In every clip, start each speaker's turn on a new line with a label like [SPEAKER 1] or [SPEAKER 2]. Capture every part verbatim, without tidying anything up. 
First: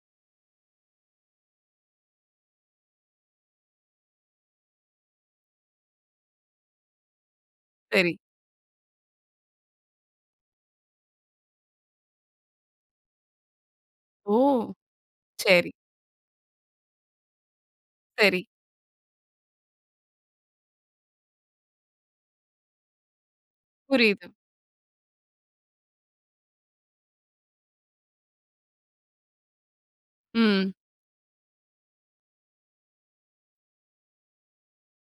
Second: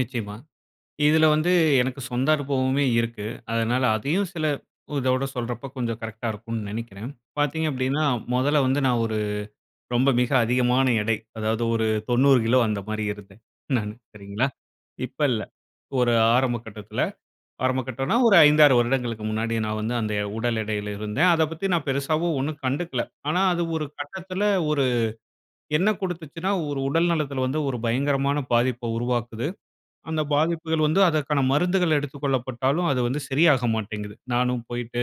[SPEAKER 1] நிச்சயமா, இதில வந்து எனக்கு சொந்த அனுபவமே இருக்கு. அதனால அதையும் சில இதோட சொல்றப்போ, கொஞ்சம் கரெக்ட்டா இருக்கும்னு நெனைக்கிறேன். பாத்தீங்க அப்படின்னா,
[SPEAKER 2] சரி.
[SPEAKER 1] மொதல்ல வந்து நான் ஒரு ரொம்ப மிக அதிகமான எடை. அதாவது, ஒரு தொண்ணூறு கிலோ அந்த மாரி இருந்தேன். நானு
[SPEAKER 2] ஓ!
[SPEAKER 1] சரிங்களா, இப்ப இல்லை.
[SPEAKER 2] சரி.
[SPEAKER 1] ஒரு ஆரம்ப கட்டத்தில. ஆரம்ப கட்டம்னா, ஒரு
[SPEAKER 2] சரி.
[SPEAKER 1] ஐந்தாறு வருடங்களுக்கு முன்னாடி நான் வந்து அந்த உடல் எடையில இருந்தேன். அதை பத்தி நான் பெருசாவும் ஒண்ணும் கண்டுக்கல. ஆனா அது ஒரு
[SPEAKER 2] புரியுது.
[SPEAKER 1] கட்டத்தில, ஒரு என்ன கொடுத்துச்சுன்னா, ஒரு உடல் நலத்தில வந்து ஒரு பயங்கரமான பாதிப்ப உருவாக்குது. அந்த
[SPEAKER 2] ம்.
[SPEAKER 1] பாதிப்புகள் வந்து, அதற்கான மருந்துகள் எடுத்துக்கொள்ளப்பட்டாலும், அது வந்து சரியாக மாட்டேன்ங்குது. நானும் போய்ட்டு,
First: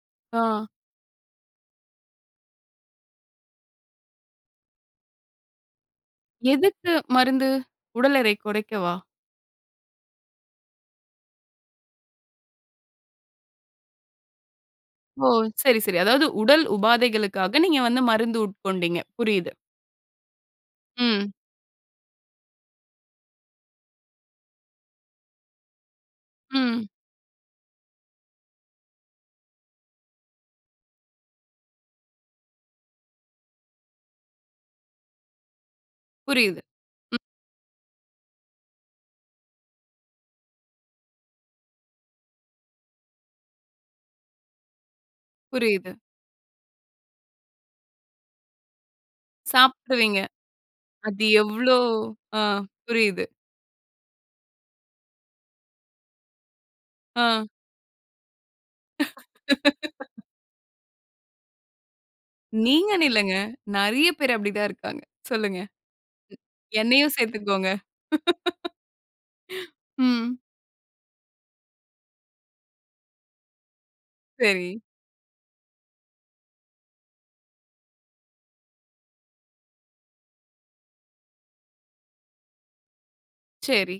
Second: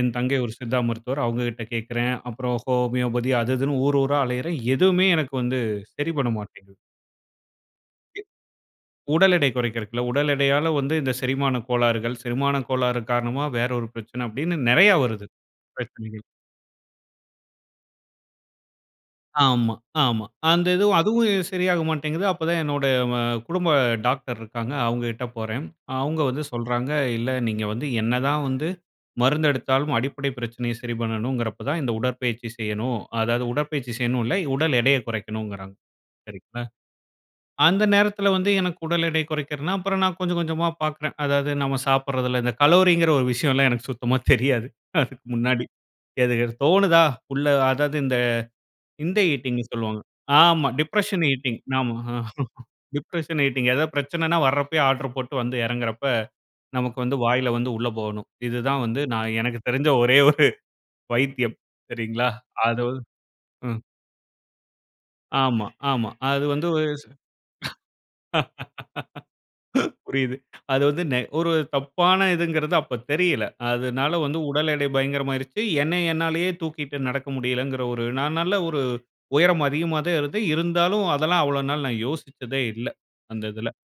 [SPEAKER 1] என் தங்கை ஒரு
[SPEAKER 2] ஆ,
[SPEAKER 1] சித்தா மருத்துவர் அவுங்க கிட்ட கேக்கிறேன். அப்புறம் ஹோமியோபதி அது இதுன்னு ஊர் ஊரா அலையுறேன். எதுவுமே எனக்கு வந்து சரி பண்ண மாட்டேங்குது.
[SPEAKER 2] எதுக்கு மருந்து? உடல்எடை குறைக்கவா?
[SPEAKER 1] உடல் எடை குறைக்கறக்கு இல்ல. உடல் எடையால வந்து இந்த செரிமான கோளாறுகள், செரிமான கோளாறு காரணமா வேற ஒரு பிரச்சனை அப்டின்னு நெறைய
[SPEAKER 2] ஓ!
[SPEAKER 1] வருது.
[SPEAKER 2] சரி சரி.
[SPEAKER 1] பிரச்சனைகள்.
[SPEAKER 2] அதாவது உடல் உபாதைகளுக்காக, நீங்க வந்து மருந்து உட்கொண்டீங்க. புரியுது.
[SPEAKER 1] ஆமா ஆமா. அந்த இதுவும்.
[SPEAKER 2] ம்.
[SPEAKER 1] அதுவும் சரியா மாட்டேங்குது. அப்போ தான் என்னோட ம குடும்ப டாக்டர் இருக்காங்க, அவுங்ககிட்ட போறேன். அ அவுங்க வந்து
[SPEAKER 2] ம்.
[SPEAKER 1] சொல்றாங்க. இல்ல நீங்க வந்து என்னதான் வந்து மருந்து எடுத்தாலும் அடிப்படை பிரச்சனையை சரி பண்ணணுங்கிறப்போ தான், இந்த உடற்பயிற்சி செய்யணும், அதாவது உடற்பயிற்சி செய்யணுன்னு இல்ல. உடல் எடைய குறைக்கணுங்கிறாங்க.
[SPEAKER 2] புரியுது.
[SPEAKER 1] சரிங்களா
[SPEAKER 2] ம்.
[SPEAKER 1] அந்த நேரத்தில வந்து எனக்கு உடல் எடை குறைக்கிறதுன்னா, அப்புறம் நான் கொஞ்சம் கொஞ்சமா பாக்கிறேன். அதாவது நம்ம சாப்பிடுறதில, இந்த கலோங்குற ஒரு விஷயம் எல்லா எனக்கு சுத்தமா தெரியாது. அதுக்கு முன்னாடி.
[SPEAKER 2] புரியுது.
[SPEAKER 1] எது எது தோணுதா? உள்ள அதாவது இந்த, இந்த ஈட்டிங்ன்னு சொல்வாங்க.
[SPEAKER 2] சாப்பிடுவீங்க.
[SPEAKER 1] ஆமா. டிப்ரஷன்
[SPEAKER 2] அது
[SPEAKER 1] ஈட்டிங்.
[SPEAKER 2] எவ்ளோ
[SPEAKER 1] ஆமா
[SPEAKER 2] அ புரியுது.
[SPEAKER 1] Depression eating. ஏதாவது பிரச்சனைன்னா, வர்ரப்பயே ஆர்டர் போட்டு வந்து எறங்குறப்ப, நமக்கு வந்து
[SPEAKER 2] ஆ,
[SPEAKER 1] வாயில வந்து உள்ள போகணும். இது தான் வந்து நான் எனக்கு தெரிந்த ஒரே ஒரு வைத்தியம் சரிங்களா? அதாவது
[SPEAKER 2] நீங்கன்னு இல்லங்க.
[SPEAKER 1] ம்.
[SPEAKER 2] நெறைய பேர் அப்படித்தான் இருக்காங்க. சொல்லுங்க.
[SPEAKER 1] ஆமா, ஆமா. அது வந்து ஒரு.
[SPEAKER 2] என்னையும் சேத்துக்கோங்க.
[SPEAKER 1] சி
[SPEAKER 2] ம்.
[SPEAKER 1] புரியுது. அது வந்து நெ ஒரு தப்பான இதுங்குறது அப்ப தெரியலை. அதுனால வந்து உடல்
[SPEAKER 2] சரி.
[SPEAKER 1] எடை பயங்கரமா ஆயிருச்சு. என்னை என்னாலயே தூக்கிட்டு நடக்க முடியல்லைங்குற ஒரு நான் நல்ல ஒரு உயரம் அதிகமா தான் இருந்தேன். இருந்தாலும் அதெல்லாம் அவ்வள நாள் நான் யோசிச்சதே இல்ல, அந்த இதில.
[SPEAKER 2] சரி.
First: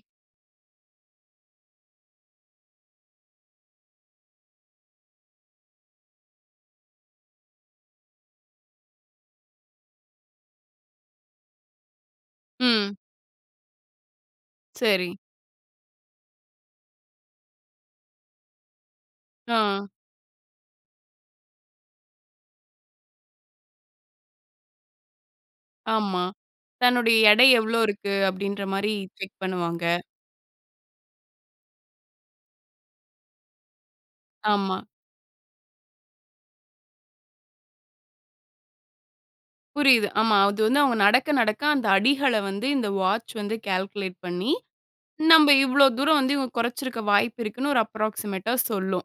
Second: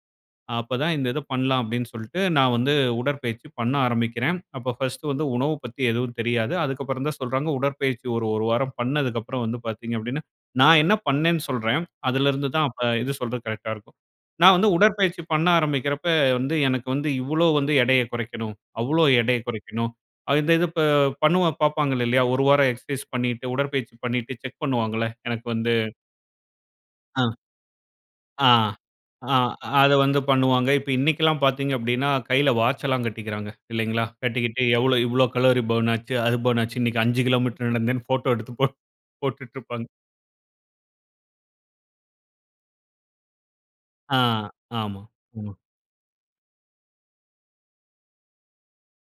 [SPEAKER 1] அப்ப தான் இந்த இத பண்ணலாம் அப்படின்னு சொல்ட்டு, நான் வந்து உடற்பயிற்சி பண்ண ஆரம்பிக்கிறேன். அப்போ ஃபர்ஸ்ட் வந்து உணவு பத்தி எதுவும் தெரியாது. அதுக்கப்புறம் தான் சொல்றாங்க. உடற்பயிற்சி ஒரு ஒரு வாரம் பண்ணதுக்கப்பறம் அப்புறம் வந்து பாத்தீங்க அப்படின்னா, நான் என்ன பண்னேன்னு சொல்றேன். அதிலருந்து தான் அப்ப
[SPEAKER 2] ம்.
[SPEAKER 1] இது சொல்றக்கு கரெக்ட்டா இருக்கும். நான் வந்து
[SPEAKER 2] சரி.
[SPEAKER 1] உடற்பயிற்சி பண்ண ஆரம்பிக்கிறப்ப வந்து எனக்கு வந்து இவ்வளளோ வந்து எடையை குறைக்கணும். அவ்வளோ எடையை
[SPEAKER 2] ஆ,
[SPEAKER 1] குறைக்கணும். இந்த இது பண்ணவ பாப்பாங்க இல்லையா, ஒரு வாரம் எக்சர்சைஸ் பண்ணிட்டு, உடற்பயிற்சி பண்ணிட்டு செக் பண்ணுவாங்கள்ல, எனக்கு வந்து
[SPEAKER 2] ஆமா, தன்னுடைய
[SPEAKER 1] ஆ
[SPEAKER 2] எடை எவ்வளோ இருக்கு?
[SPEAKER 1] ஆ,
[SPEAKER 2] அப்படின்ற மாரி
[SPEAKER 1] ஆ
[SPEAKER 2] செக் பண்ணுவாங்க.
[SPEAKER 1] அதை வந்து பண்ணுவாங்க. இப்ப இன்னிக்கலாம் எல்லாம் பாத்தீங்க அப்படின்னா, கையில வாட்ச் எல்லாம் கட்டிக்கிறாங்க. இல்லைங்களா, கட்டிக்கிட்டு
[SPEAKER 2] ஆமா.
[SPEAKER 1] எவ்ளோ, இவ்வளோ கலோரி பர்ன் ஆச்சு, அது பர்ன் ஆச்சுன்னு, இன்னைக்கு அஞ்சு கிலோமீட்டர் நடந்தேன்னு போட்டோ எடுத்து போட் போட்டுட்ருப்பாங்க.
[SPEAKER 2] புரியுது. ஆமா. அது வந்து அவுங்க நடக்க நடக்க, அந்த அடிகள வந்து இந்த வாட்ச் வந்து
[SPEAKER 1] ஆ,
[SPEAKER 2] கால்குலேட் பண்ணி,
[SPEAKER 1] ஆமா.
[SPEAKER 2] நம்ப இவ்ளோ தூரம் வந்து கொறச்சிருக்க வாய்ப்பு இருக்குன்னு ஒரு அப்ராக்ஸிமேட்டா சொல்லும்.